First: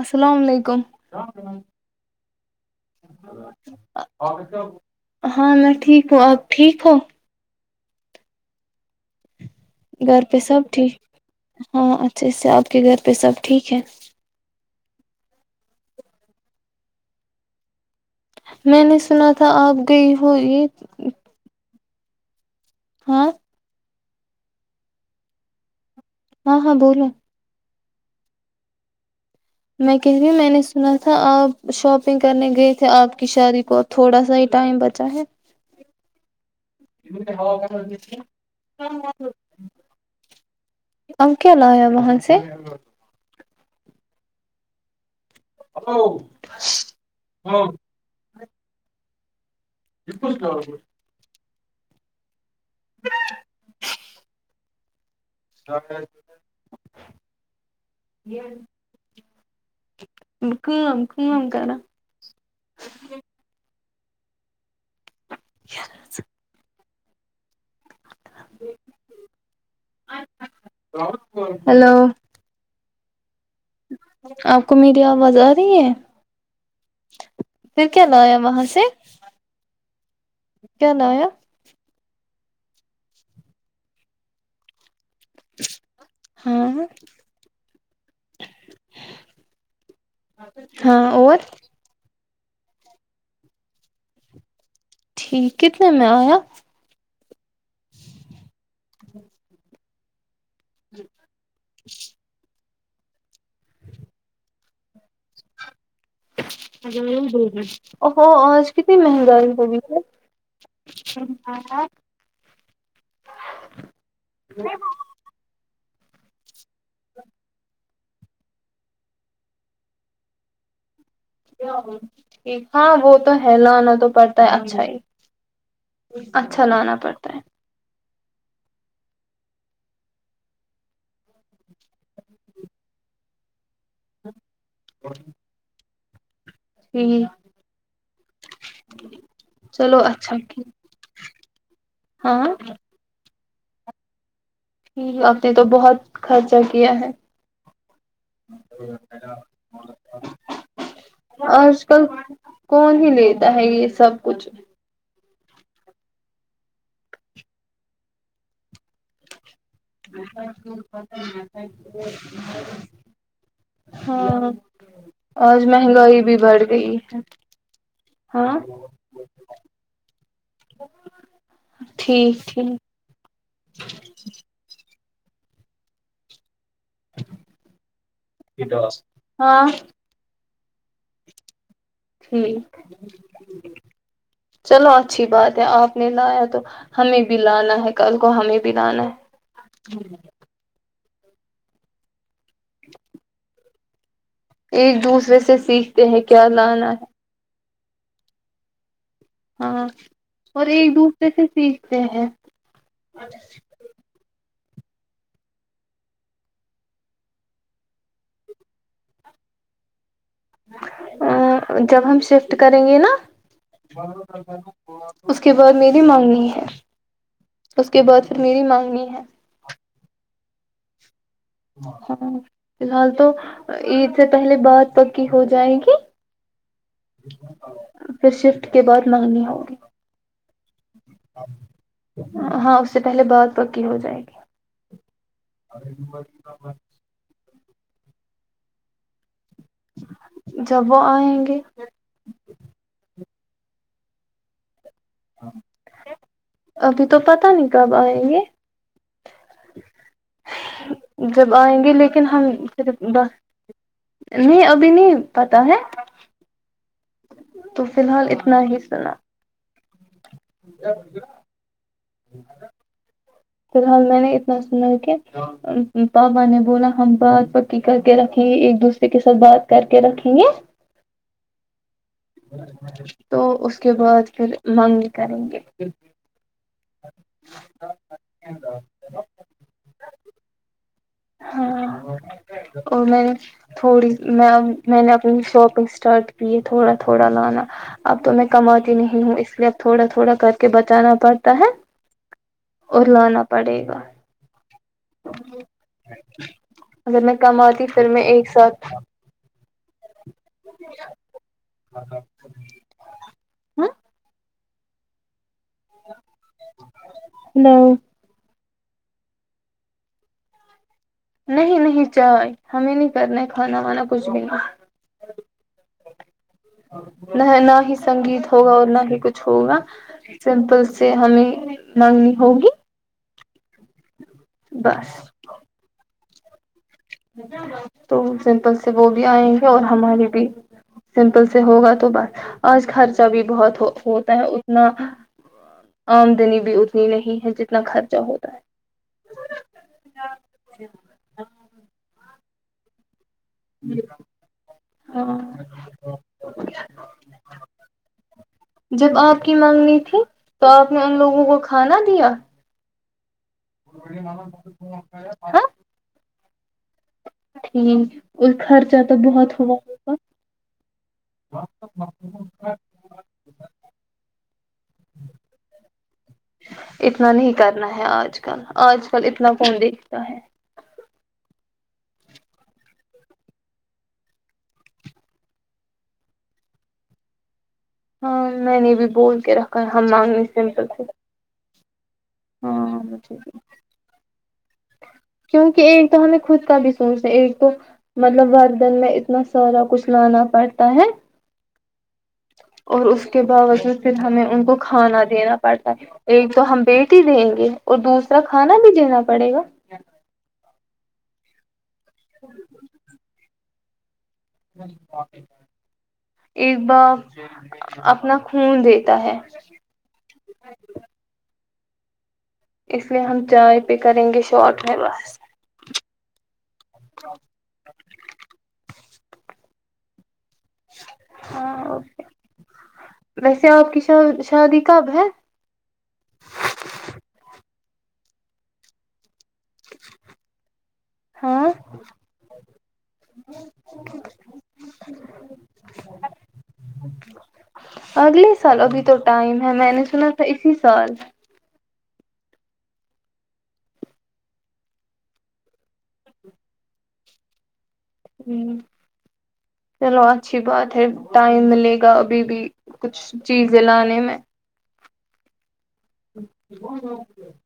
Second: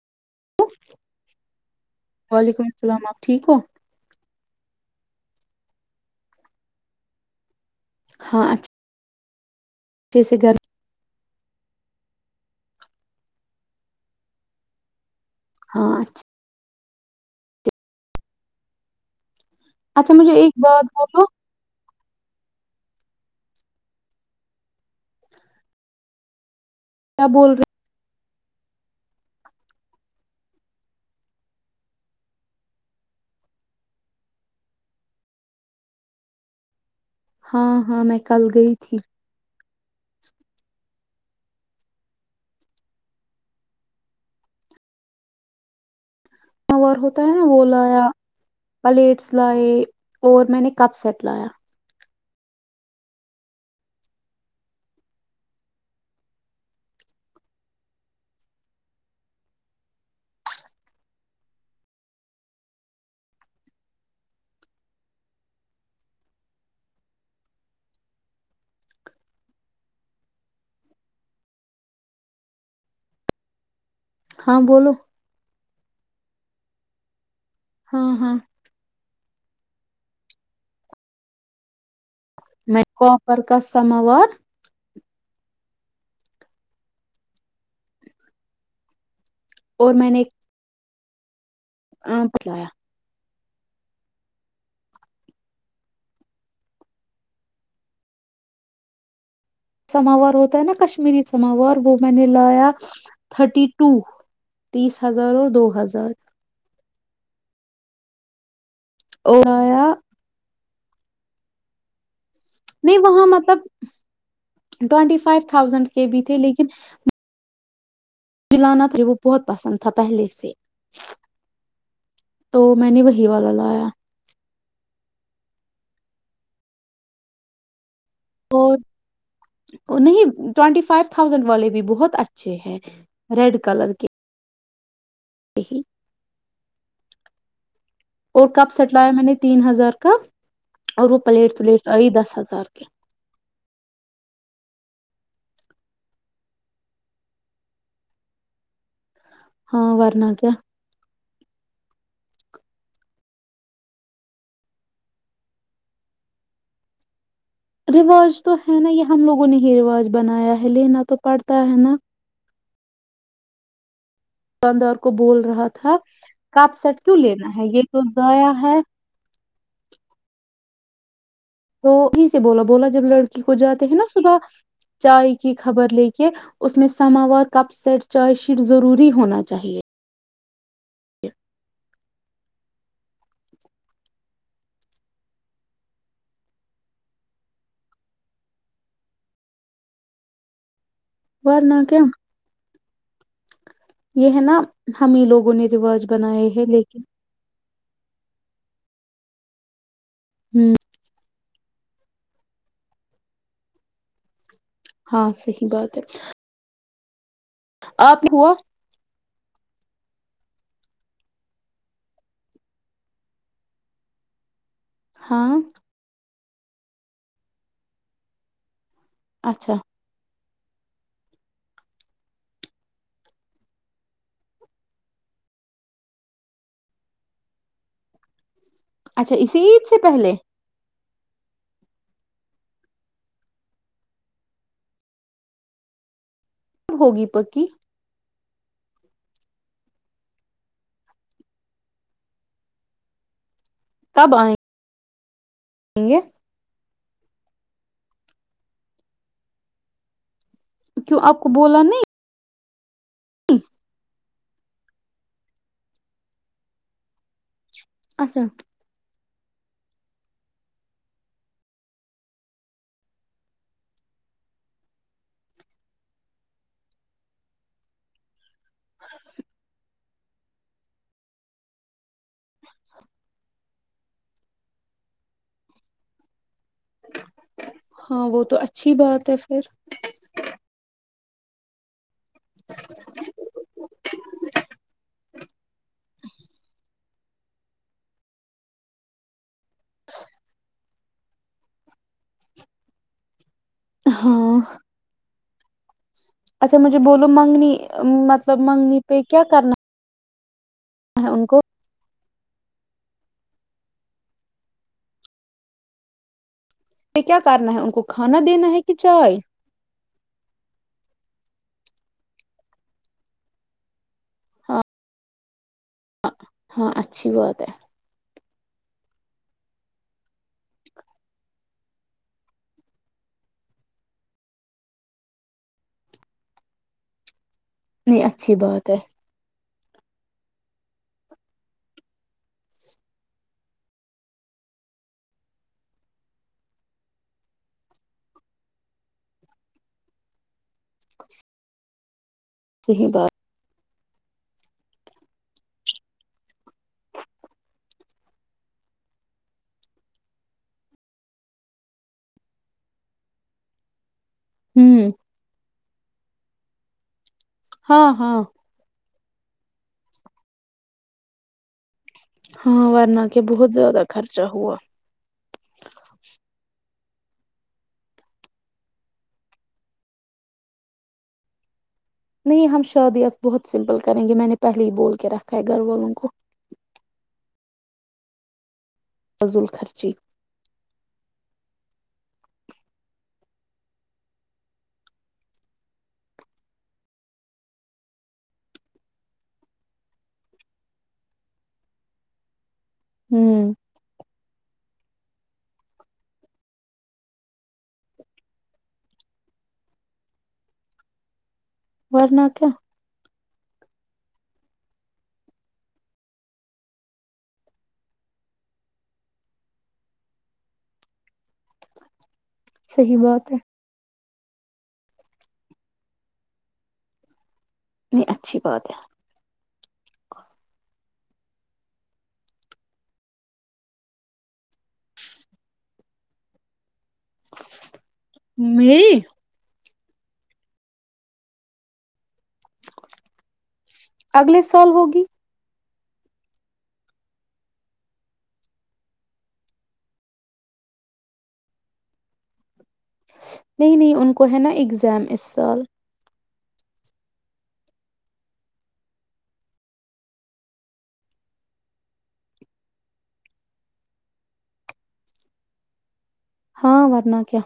السلام علیکم کم وعلیکم السلام آپ ٹھیک ہو [unintelligible] ہاں میں ٹھیک ہوں اپ ٹھیک ہو ہاں اچھا [unintelligible] گھر پہ سب ٹھیک ہاں اچھا اس سے آپ کے گھر پہ سب ٹھیک ہے ہاں اچھا میں نہیں سنا تھا آپ اچھا گئی ہو مجھے ایک یہ بات ہو تو ہ [unintelligible] ہاں ہاں بولو کیا بول رہے میں کہ میں نے سنا تھا آپ شاپنگ کرنے گئے تھے آپ کی شاد کو تھوڑا سا ہی ٹائم بچا ہے ہا ہاں کا ہاں میں [unintelligible] کل گئی تھی ہم کیا لا ہے محن سے ا [unintelligible] موار ہوتا ہے نا وہ لایا پلیٹس لائے اور میں نے کب سیٹ لایا ج [unintelligible] کا کا کر ل [unintelligible] ہلو ہاں اپ کو بولو میری اواز ارہی ہے نہیں ہے پھر ہاں کیا ہاں لایا وہاں سے کیا لایا میں کو پر کا سموار ہاں اور میں نے ہاں اور ہاں بلایا ٹھیک کتنے میں آیا سماور ہو ہے نا کشمیری سماور وہ میں نے لایا تھرٹی ٹو تیس ہزار اور دو ہزار بول اہو کتنی اور مہنگائی ہوگی آیا س ہم نہیں وہاں مطلب ٹوینٹی فائیو تھاؤزینڈ کے بھی تھے لیکن لیکن [unintelligible] میلانت ر وہو بہت پسند تھا پہلے سے تو یک میں ہاں نے وہ وہی تو والا ہے لایا لانا تو پڑتا ہے اچھا ہی اچھا لانا پڑتا ہے اور نہیں ٹینٹی فائیو تھاؤزینڈ والے بھی بہت اچھے ہیں ریڈ کلر کے ہ اور تی [unintelligible] ہوں اور کپ سیٹ لایا میں نے تین ہزار کا اچھا اور وہ پلیٹ سلیٹ آئی دس ہاں ہزار کے آپ نے تو بہت خرچہ کیا ہے ہاں وورنا کیا آج کل کون ہی لیتا ہے یہ سب کچھ رواج تو ہے نا یہ ہم لوگ ن ہی رواج بنایا ہے لینا تو پڑتا ہے نا ہاں داندار کو بول آج رہا تھا مہنگائی بھی بڑھ کاپ گئی سیٹ کیوں لینا ہے یہ تو ضایا ہاں ہے ہ تویں سے بولا بولا جب لڑکی کو جاتے ہیں نا صبح چائے کی خبر لے کے اس میں سماور کپ سیٹ چارج شیٹ ضروری ہونا ہاں چاہیے ج ہ چلو اچھی بات ہے آپ نے لایا تو ہمیں بھی لانا ہے کل کو ہمیں بھی لانا ہے بور نہ کیوں یہ ہے نا ایک ہم ہی دوسرے لوگوں سے نے رواج سیکھتے بنائے کیا ہیں لانا لیکن ہے ہاں اور ہ ایک ڈ سے سیکھتے ہیں ہاں صحی بات ہے آپ ہوا جب ہم شفٹ کریں گے نا اس کے ہاں بعد میری مانگنی ہے اس کے بعد پھر میری مانگنی ہے اچھا ہاں فی الحال تو عید سے پہلے بات پکی ہو جائے گی پ ش اچھا اسیید سے پہلے ہاں اس سے پہلے بہت پکی ہو جائے گی ب ہوگی پکی جبو ہیں گے کب آئیں ہ گ ابھی تو پت نہیں کب آئیں گے کیوں آپ کو جب آئیں بولا گے لیکن ہم نہیں ابھی نہیں پتا ہے ہ تو فی نہیں الحال اچھا اتنا ہی سنا ا ج فی الحال میں نے اتنا سنا کہ پاپا نے بولا ہم بات پکی کر کے رکھیں گے ایک دوسرے کے ساتھ بات کر کے رکھیں گے تو اس کے بعد پھر منگ کریں گے ہاں وہ تو اچھی بات ہے پھر ہاں اور میں تھوڑی میں میں نے اپنی شاپنگ اسٹارٹ کی ہے تھوڑا تھوڑا لانا اب تو میں کماتی نہیں ہوں اس لیے اب تھوڑا تھوڑا کر کے بچانا پڑتا ہے اور لانا پڑے گا ہاں ہ اچھا مجھے بولو منگنی پھر میں ایک مطلب منگنی پہ کیا کرنا ج ان کو ہ ہ [inaudible] کیا کرنا ہے ان کو کھا دین ہے کہ کی چائے نہیں نہیں چائے ہمیں نہیں کرنا ہے کھانا وانا کچھ بھی ہاں اچھی نہ بات ہے نہ ہی سنگیت ہوگا اور نہ ہی کچھ ہوگا سمپل سے ہمیں مگنی ہوگی بس تو نہیں اچھی سمپل بات سے ہے وہ بھی آئیں گے اور ہماریے بھی سمپل سے ہوگا تو بس آج خرچہ بھی بہت ہوتا ہے اتنا آمدنی بھی اتنی نہیں ہے جتنا خرچہ ہوتا ہے صحیح بات جب آپ کی منگنی تھی تو آپ نے ان لوگوں کو کھانا دیا ہ [unintelligible] ٹھیک ہاں ہاں اس خرچہ توب بہت ہوا ہوا ہاں ورنہ کے بہت زیادہ خرچہ ہوا اتنا نہیں کرنا ہے آج کل آج کل اتنا فون دیکھتا ہے نہیں ہم شادی اب بہت سمپل کریں گے میں نے پہلے ہی بول کے رکھا ہے گھر والوں کو ہاں نہیں نہیں بھی بول کے فضول رکھا ہے ہم خرچی مانگنی سمپل سے ہاں کیونکہ ایک تو ہمیں خود کا بھی سوچنا ایک تو مطلب وردن میں اتنا سارا کچھ لانا پڑتا ہے اور اس کے ہوں باوجود پھر ہمیں ان کو کھانا دینا پڑتا ہے ایک تو ہم بی دیں گے اور دوسرا کھانا بھی دینا پڑے گا ورنہ کیا ایک بار اپنا خون دیتا ہے اس صحیح لیے ہم بات ہے چائے پہ کریں گے بہت ہے بس نہیں اچھی بات ہے [inaudible] ہاں اوکے ویسے آپ کی ش شادی کب ہے میری ہاں اگلے سال ہوگی اگلے سال ابھی تو ٹائم ہے میں نے سنا تھا اسی سال نہیں نہیں ان کو ہے نہ ایگزام اس سال چلو اچھی بات ہے ٹائم ملے گا ابھی بھی کچھ چیزیں لانے میں ہاں ورنہ کیا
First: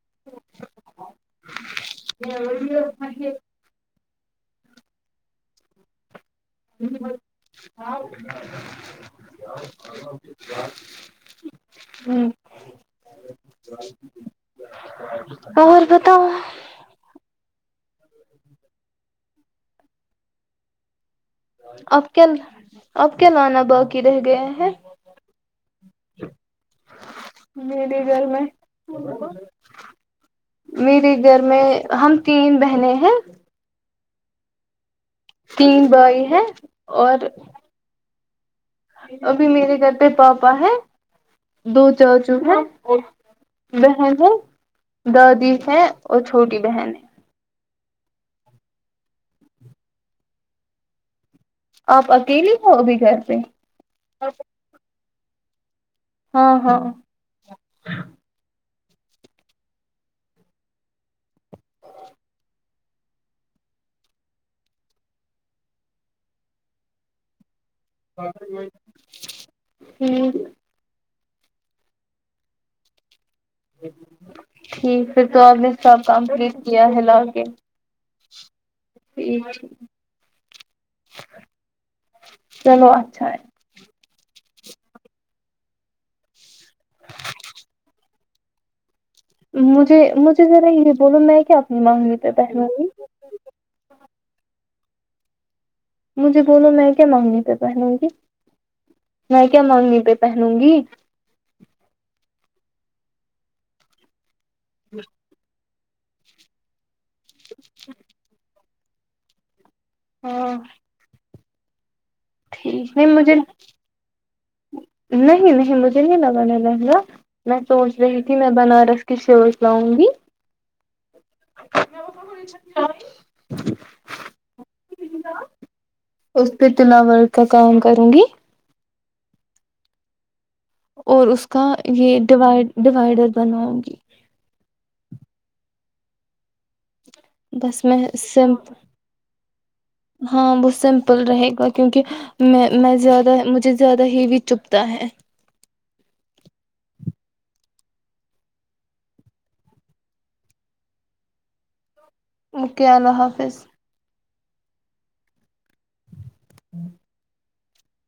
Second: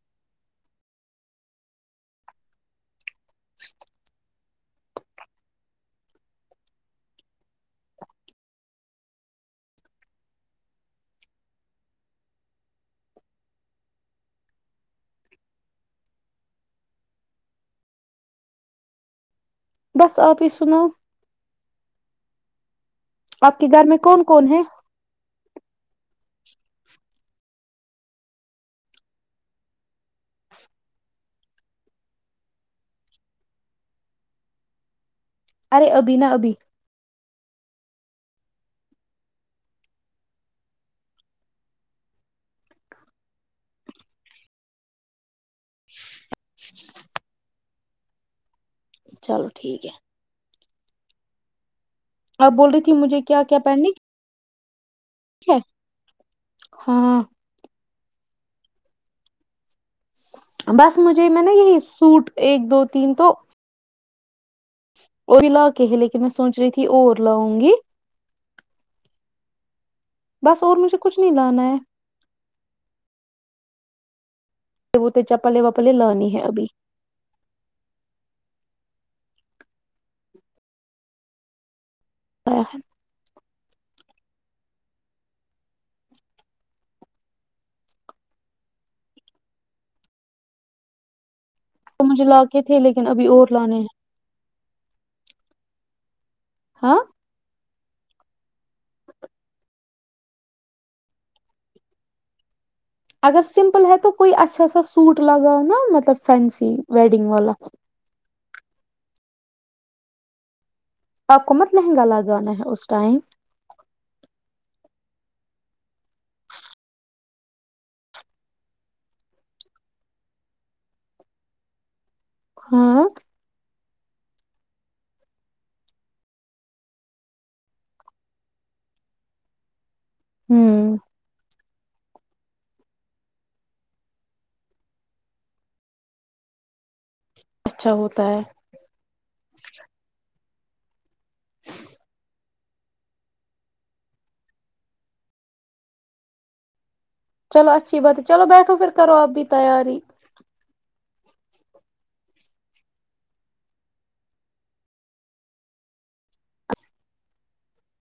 [inaudible] [inaudible] اور بتاو بس آپ ہی سناؤ اب کل اب کیا آپ لانا کے گھر میں باقی رہ کون گیا کون ہے میرے گھر میں میرے گھر میں ہم تین بہنیں ہیں تین ارے ابھی بھائی نا ہے ابھی اور ابھی میرے گھر پہ پاپا ہے دو چاچو ہیں بہن ہے دادی ہے اور چھوٹی بہن ہے چلو ٹھیک ہے آپ اکیلے ہو بول رہی تھی ابھی گھر مجھے پہ کیا کیا پہننے [unintelligible] ہاں ہاں بس مجھے میں نہ یہی سوٹ ایک دو تین تو وہی لا کے ہی لیکن میں سوچ رہی تھی اور لاؤں گی [inaudible] بس اور مجھے کچھ نہیں لانا ہے [inaudible] ٹھیک وہ پھر تو اپ چپلے نے وپلے سب لانی ہے کمپلیٹ ابھی کیا ہے لا کے ٹھیک چلو اچھا ہے مجھے مجھے ذرا یہ بولوں میں کیا اپنی وہ مانگنی مجھے پہ لا کے پہنوں تھے گی لیکن ابھی اور لانے ہے مجھے بولو میں ہاں کیا منگنی پہ پہنوں گی میں کیا منگنی پہ پہنوں گی اگر سمپل ہے تو کوئی اچھا سا سوٹ لگانا مطلب فینسی ویڈنگ والا ہاں آپ کو مت میں گا لگانا ہے اس ٹھیک نہیں ٹائم مجھے نہیں نہیں مجھے نہیں لگانا لہنگا میں سوچ رہی تھی میں بنارس کی شرز لاؤں گی ہاں [inaudible] اس پہ تلاورک کا کام کروں گی ہمم اور اس کا یہ ڈوائڑ ڈیوائڈر بناؤں گی بس اچھا میں ہوتا ہے سم ہاں وہ سمپل رہے گا کیونکہ میں میں زیادہ مجھے زیادہ ہیوی چپتا ہے چلو اچھی بات ہے چلو بیٹھو پھر کرو آپ بھی تیاری اوکے اللہ حافظ ہ